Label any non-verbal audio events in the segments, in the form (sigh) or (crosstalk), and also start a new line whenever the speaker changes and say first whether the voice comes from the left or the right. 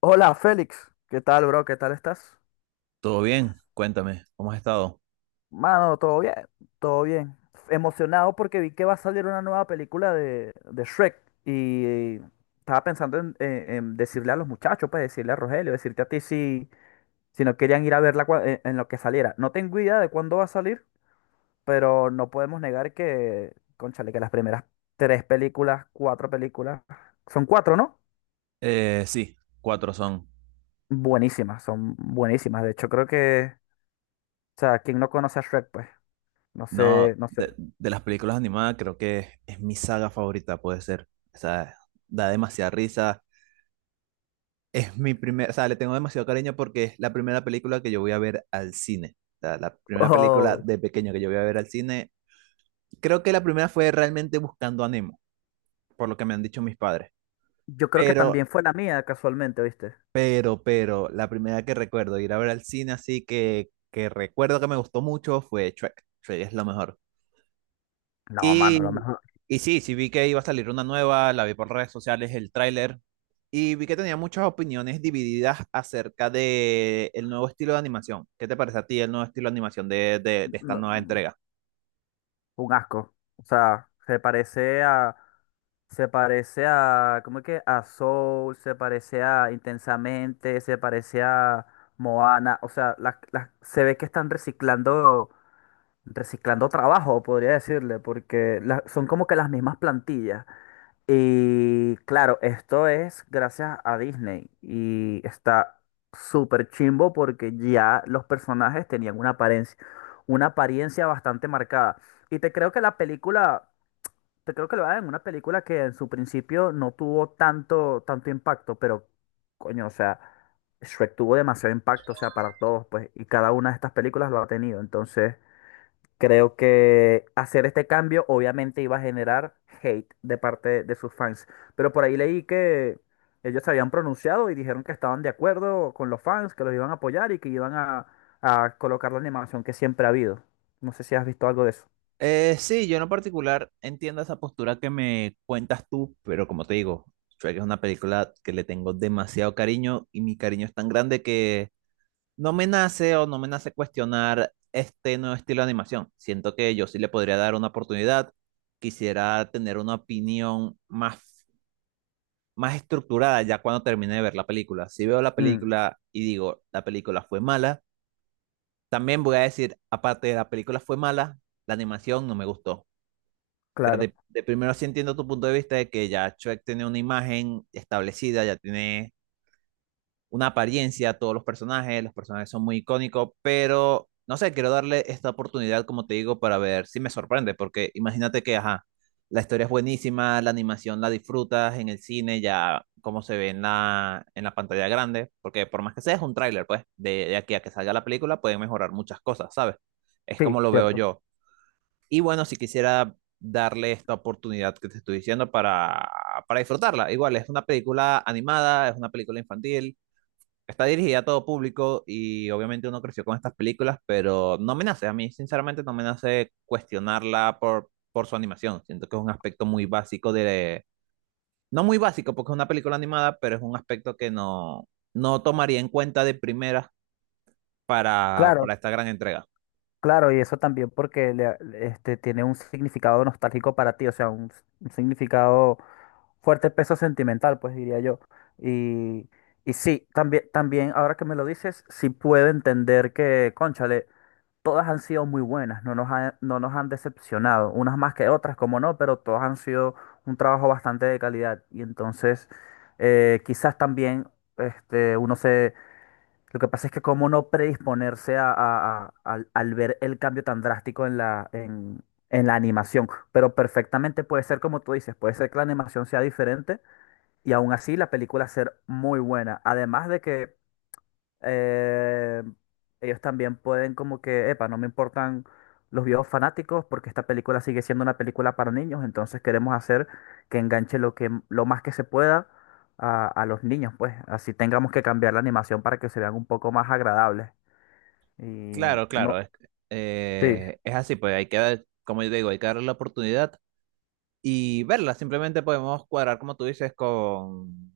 left: Hola Félix, ¿qué tal bro? ¿Qué tal estás?
right: ¿Todo bien? Cuéntame, ¿cómo has estado?
left: Mano, todo bien, todo bien. Emocionado porque vi que va a salir una nueva película de Shrek y estaba pensando en decirle a los muchachos, pues decirle a Rogelio, decirte a ti si no querían ir a verla en lo que saliera. No tengo idea de cuándo va a salir, pero no podemos negar que, cónchale, que las primeras tres películas, cuatro películas, son cuatro, ¿no?
right: Sí, cuatro son.
left: Buenísimas, son buenísimas. De hecho, o sea, ¿quién no conoce a Shrek, pues. No
right: No,
left: sé, no sé.
right: de las películas animadas creo que es mi saga favorita, puede ser. O sea, da demasiada risa. Es mi primera, o sea, le tengo demasiado cariño porque es la primera película que yo voy a ver al cine. O sea, la primera película
left: Oh,
right: de pequeño que yo voy a ver al cine. Creo que la primera fue realmente Buscando a Nemo, por lo que me han dicho mis padres.
left: yo creo que
right: Pero
left: también fue la mía, casualmente, ¿viste?
right: pero, la primera que recuerdo ir a ver al cine, así que recuerdo que me gustó mucho, fue Shrek. Shrek es lo mejor.
left: No, mano, lo
right: Y,
left: mejor.
right: y sí vi que iba a salir una nueva, la vi por redes sociales, el tráiler, y vi que tenía muchas opiniones divididas acerca de el nuevo estilo de animación. ¿Qué te parece a ti el nuevo estilo de animación de, de esta
left: No,
right: nueva entrega?
left: un asco. O sea, se parece a. Se parece a. ¿Cómo es que? A Soul, se parece a Intensamente, se parece a Moana. O sea, las se ve que están reciclando. Reciclando trabajo, podría decirle, porque la- son como que las mismas plantillas. Y claro, esto es gracias a Disney y está súper chimbo porque ya los personajes tenían una apariencia bastante marcada. Y te creo que la película, te creo que lo hagan en una película que en su principio no tuvo tanto, tanto impacto, pero coño, o sea, Shrek tuvo demasiado impacto, o sea, para todos, pues, y cada una de estas películas lo ha tenido. Entonces, creo que hacer este cambio obviamente iba a generar hate de parte de sus fans. Pero por ahí leí que ellos se habían pronunciado y dijeron que estaban de acuerdo con los fans, que los iban a apoyar y que iban a colocar la animación que siempre ha habido. No sé si has visto algo de eso.
right: Sí, yo en lo particular entiendo esa postura que me cuentas tú, pero como te digo, Shrek es una película que le tengo demasiado cariño y mi cariño es tan grande que no me nace o no me nace cuestionar este nuevo estilo de animación. Siento que yo sí le podría dar una oportunidad. Quisiera tener una opinión más estructurada ya cuando termine de ver la película. Si veo la
left: Mm,
right: película y digo, la película fue mala, también voy a decir, aparte de la película fue mala, la animación no me gustó. O sea,
left: claro,
right: de primero sí entiendo tu punto de vista de que ya Shrek tiene una imagen establecida, ya tiene una apariencia todos los personajes son muy icónicos, pero no sé, quiero darle esta oportunidad, como te digo, para ver si me sorprende, porque imagínate que, ajá, la historia es buenísima, la animación la disfrutas en el cine, ya como se ve en la pantalla grande, porque por más que sea es un tráiler, pues, de, aquí a que salga la película pueden mejorar muchas cosas, ¿sabes? Es
left: sí,
right: como lo veo
left: cierto.
right: yo. Y bueno, si quisiera darle esta oportunidad que te estoy diciendo para disfrutarla. Igual, es una película animada, es una película infantil, está dirigida a todo público y obviamente uno creció con estas películas, pero no me nace, a mí sinceramente no me nace cuestionarla por, su animación. Siento que es un aspecto muy básico de... No muy básico porque es una película animada, pero es un aspecto que no, no tomaría en cuenta de primera para,
left: Claro,
right: para esta gran entrega.
left: claro, y eso también porque le- tiene un significado nostálgico para ti, o sea, un significado fuerte peso sentimental, pues diría yo. Y, y sí, también, también, ahora que me lo dices, sí puedo entender que, cónchale, todas han sido muy buenas, no nos han, no nos han decepcionado, unas más que otras, como no, pero todas han sido un trabajo bastante de calidad. Y entonces, quizás también, uno se... Lo que pasa es que cómo no predisponerse al al, ver el cambio tan drástico en la animación, pero perfectamente puede ser como tú dices, puede ser que la animación sea diferente y aún así la película ser muy buena. Además de que eh, ellos también pueden como que, epa, no me importan los viejos fanáticos porque esta película sigue siendo una película para niños, entonces queremos hacer que enganche lo que, lo más que se pueda a los niños, pues así tengamos que cambiar la animación para que se vean un poco más agradables. Y
right: Claro,
left: no,
right: claro, es,
left: sí,
right: eh, es así, pues hay que dar, como yo digo, hay que darle la oportunidad y verla. Simplemente podemos cuadrar, como tú dices, con,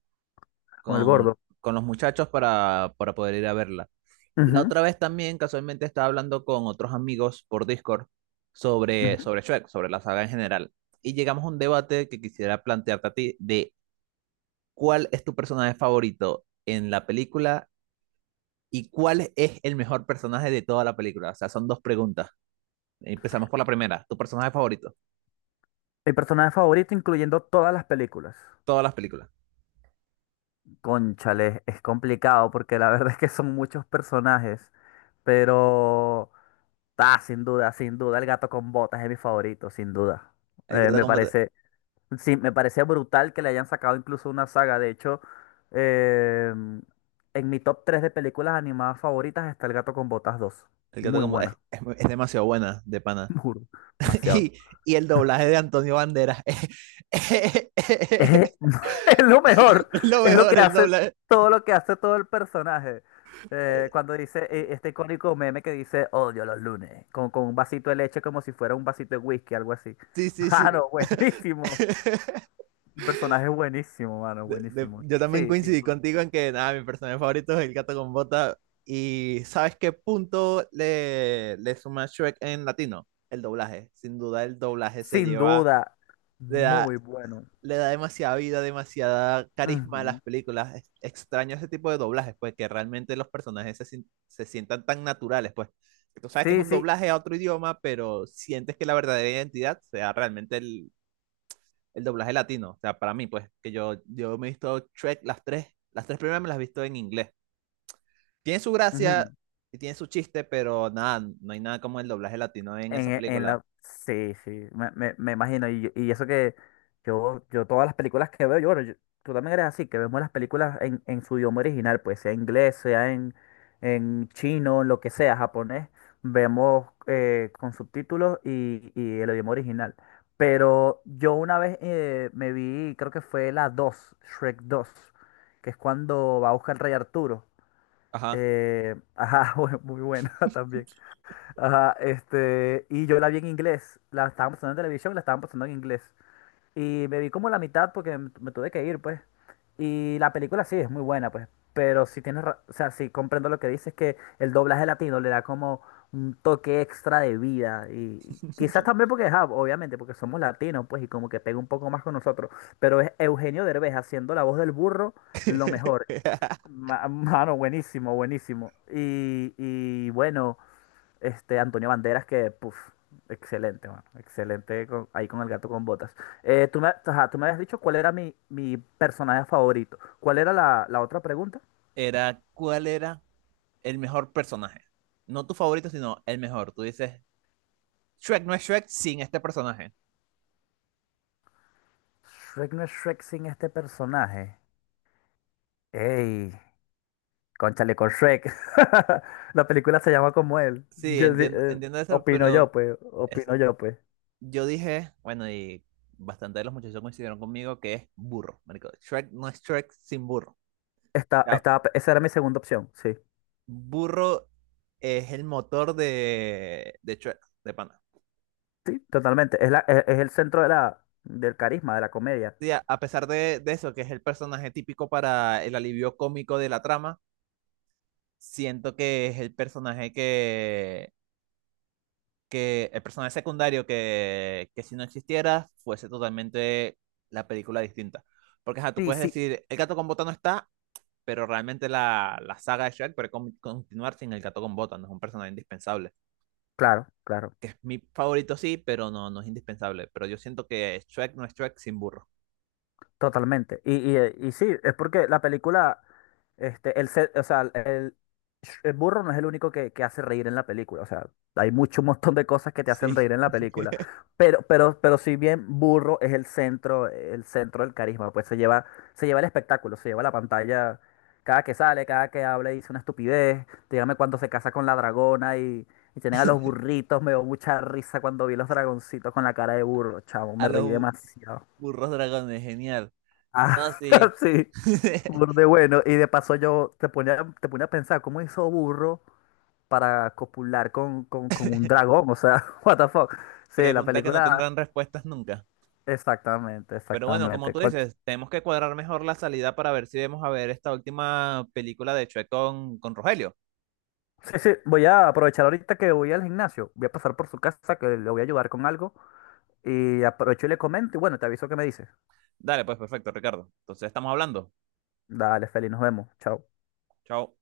left: con el
right: con,
left: gordo.
right: con los muchachos para poder ir a verla. La
left: Ujú,
right: otra vez también casualmente estaba hablando con otros amigos por Discord sobre,
left: ujú.
right: sobre Shrek, sobre la saga en general. Y llegamos a un debate que quisiera plantearte a ti de cuál es tu personaje favorito en la película y cuál es el mejor personaje de toda la película. O sea, son dos preguntas. Empezamos por la primera. ¿Tu personaje favorito?
left: Mi personaje favorito incluyendo todas las películas.
right: Todas las películas.
left: Cónchale, es complicado porque la (laughs) verdad es que son muchos personajes, pero sin duda, sin duda, el gato con botas es mi favorito, sin duda.
right: El
left: Eh,
right: gato
left: me
right: con bota-
left: parece, sí, me parece brutal que le hayan sacado incluso una saga. De hecho, eh, en mi top 3 de películas animadas favoritas está El gato con botas dos.
right: el gato
left: Muy
right: con bo- es,
left: buena,
right: es muy- es demasiado buena, de pana.
left: (laughs) juro,
right: (laughs)
left: demasiado.
right: Y, el doblaje de Antonio Banderas. (laughs) Es
left: Es, (laughs) es lo mejor,
right: lo
left: es lo que
right: mejor, el
left: hace
right: doblaje.
left: todo el personaje. Cuando dice este icónico meme que dice odio los lunes, con un vasito de leche como si fuera un vasito de whisky, algo así.
right: Sí, sí,
left: (laughs)
right: sí.
left: Mano, buenísimo. El personaje es buenísimo, mano, buenísimo.
right: Yo también
left: Sí, sin
right: coincidí
left: duda.
right: contigo en que nada, mi personaje favorito es el gato con bota. ¿Y sabes qué punto le suma Shrek en latino? El doblaje. Sin duda el doblaje se
left: Sin
right: lleva,
left: duda,
right: le da,
left: muy bueno.
right: le da demasiada vida, demasiada carisma a
left: Ujú.
right: las películas. Extraño ese tipo de doblajes, pues que realmente los personajes se, sin- se sientan tan naturales, pues. Tú sabes que es
left: Sí,
right: un
left: sí.
right: doblaje a otro idioma, pero sientes que la verdadera identidad sea realmente el doblaje latino. O sea, para mí, pues, que yo, me he visto Shrek las tres primeras me las he visto en inglés. Tiene su gracia
left: Ujú.
right: y tiene su chiste, pero nada, no hay nada como el doblaje latino en
left: En,
right: esa
left: e, en
right: película.
left: la... Sí, sí, me imagino. Y eso que yo todas las películas que veo, yo, bueno, yo- tú también eres así, que vemos las películas en su idioma original, pues sea inglés, sea en chino, lo que sea, japonés, vemos con subtítulos y el idioma original. Pero yo una vez me vi, creo que fue la 2 Shrek dos, que es cuando va a buscar el Rey Arturo.
right: Ajá.
left: (laughs) Ajá, muy muy buena (laughs) también. Ajá, este, y yo la vi en inglés, la estaban pasando en televisión, y la estaban pasando en inglés. Y me vi como la mitad porque me tuve que ir, pues. Y la película sí es muy buena, pues. Pero sí tienes, ra- o sea, sí comprendo lo que dices, que el doblaje latino le da como un toque extra de vida. Y quizás también porque, ajá, obviamente, porque somos latinos, pues, y como que pega un poco más con nosotros. Pero es Eugenio Derbez haciendo la voz del burro lo mejor.
right: (laughs)
left: Ma- (laughs) Mano, buenísimo, buenísimo. Y bueno. Este, Antonio Banderas, que, puf, excelente, mano, excelente con- ahí con el gato con botas. Tú me, ajá, tú me habías dicho cuál era mi personaje favorito. ¿Cuál era la otra pregunta?
right: Era, ¿cuál era el mejor personaje? No tu favorito, sino el mejor. Tú dices, Shrek no es Shrek sin este personaje.
left: Shrek no es Shrek sin este personaje. ¡Ey! Cónchale con Shrek. (laughs) La película se llama como él.
right: Sí, entiendo, entiendo eso,
left: Opino yo,
right: pero
left: pues.
right: es-
left: Opino yo, pues.
right: yo dije, bueno, y bastante de los muchachos coincidieron conmigo que es burro, marico. Shrek no es Shrek sin burro. La,
left: Esa era mi segunda opción, sí.
right: Burro es el motor de Shrek, de pana.
left: Sí, totalmente. Es la, es el centro de la, del carisma, de la comedia.
right: Sí, a pesar de eso, que es el personaje típico para el alivio cómico de la trama, siento que es el personaje que el personaje secundario que si no existiera fuese totalmente la película distinta. Porque ajá, tú
left: Sí,
right: puedes
left: sí.
right: decir, el gato con bota no está, pero realmente la, la saga de Shrek puede continuar sin el gato con bota, no es un personaje indispensable.
left: Claro, claro.
right: Mi favorito sí, pero no, no es indispensable. Pero yo siento que Shrek no es Shrek sin burro.
left: Totalmente. Y sí, es porque la película, este, o sea, el burro no es el único que hace reír en la película. O sea, hay mucho, un montón de cosas que te hacen
right: Sí.
left: reír en la película. Pero si bien burro es el centro del carisma, pues se lleva el espectáculo, se lleva la pantalla. Cada que sale, cada que habla y dice una estupidez. Dígame cuando se casa con la dragona y tienen a los
right: (laughs)
left: burritos. Me dio mucha risa cuando vi los dragoncitos con la cara de burro, chavo.
right: A
left: Me reí
right: los
left: demasiado.
right: burros dragones, genial.
left: Ah,
right: No, sí.
left: (laughs) sí,
right: (laughs)
left: burde bueno. Y de paso yo te ponía a pensar, ¿cómo hizo Burro para copular con un dragón? O sea, (laughs) what the fuck. Sí, la
right: Pregunta que no
left: película,
right: tendrán respuestas nunca.
left: exactamente,
right: Pero bueno, como
left: exactamente.
right: tú
left: Con-
right: dices, tenemos que cuadrar mejor la salida para ver si vamos a ver esta última película de Shrek con Rogelio.
left: Sí, sí, voy a aprovechar ahorita que voy al gimnasio. Voy a pasar por su casa, que le voy a ayudar con algo. Y aprovecho y le comento. Y bueno, te aviso que me dice.
right: Dale, pues perfecto, Ricardo. Entonces estamos hablando.
left: Dale, Feli, nos vemos. Chao.
right: Chao.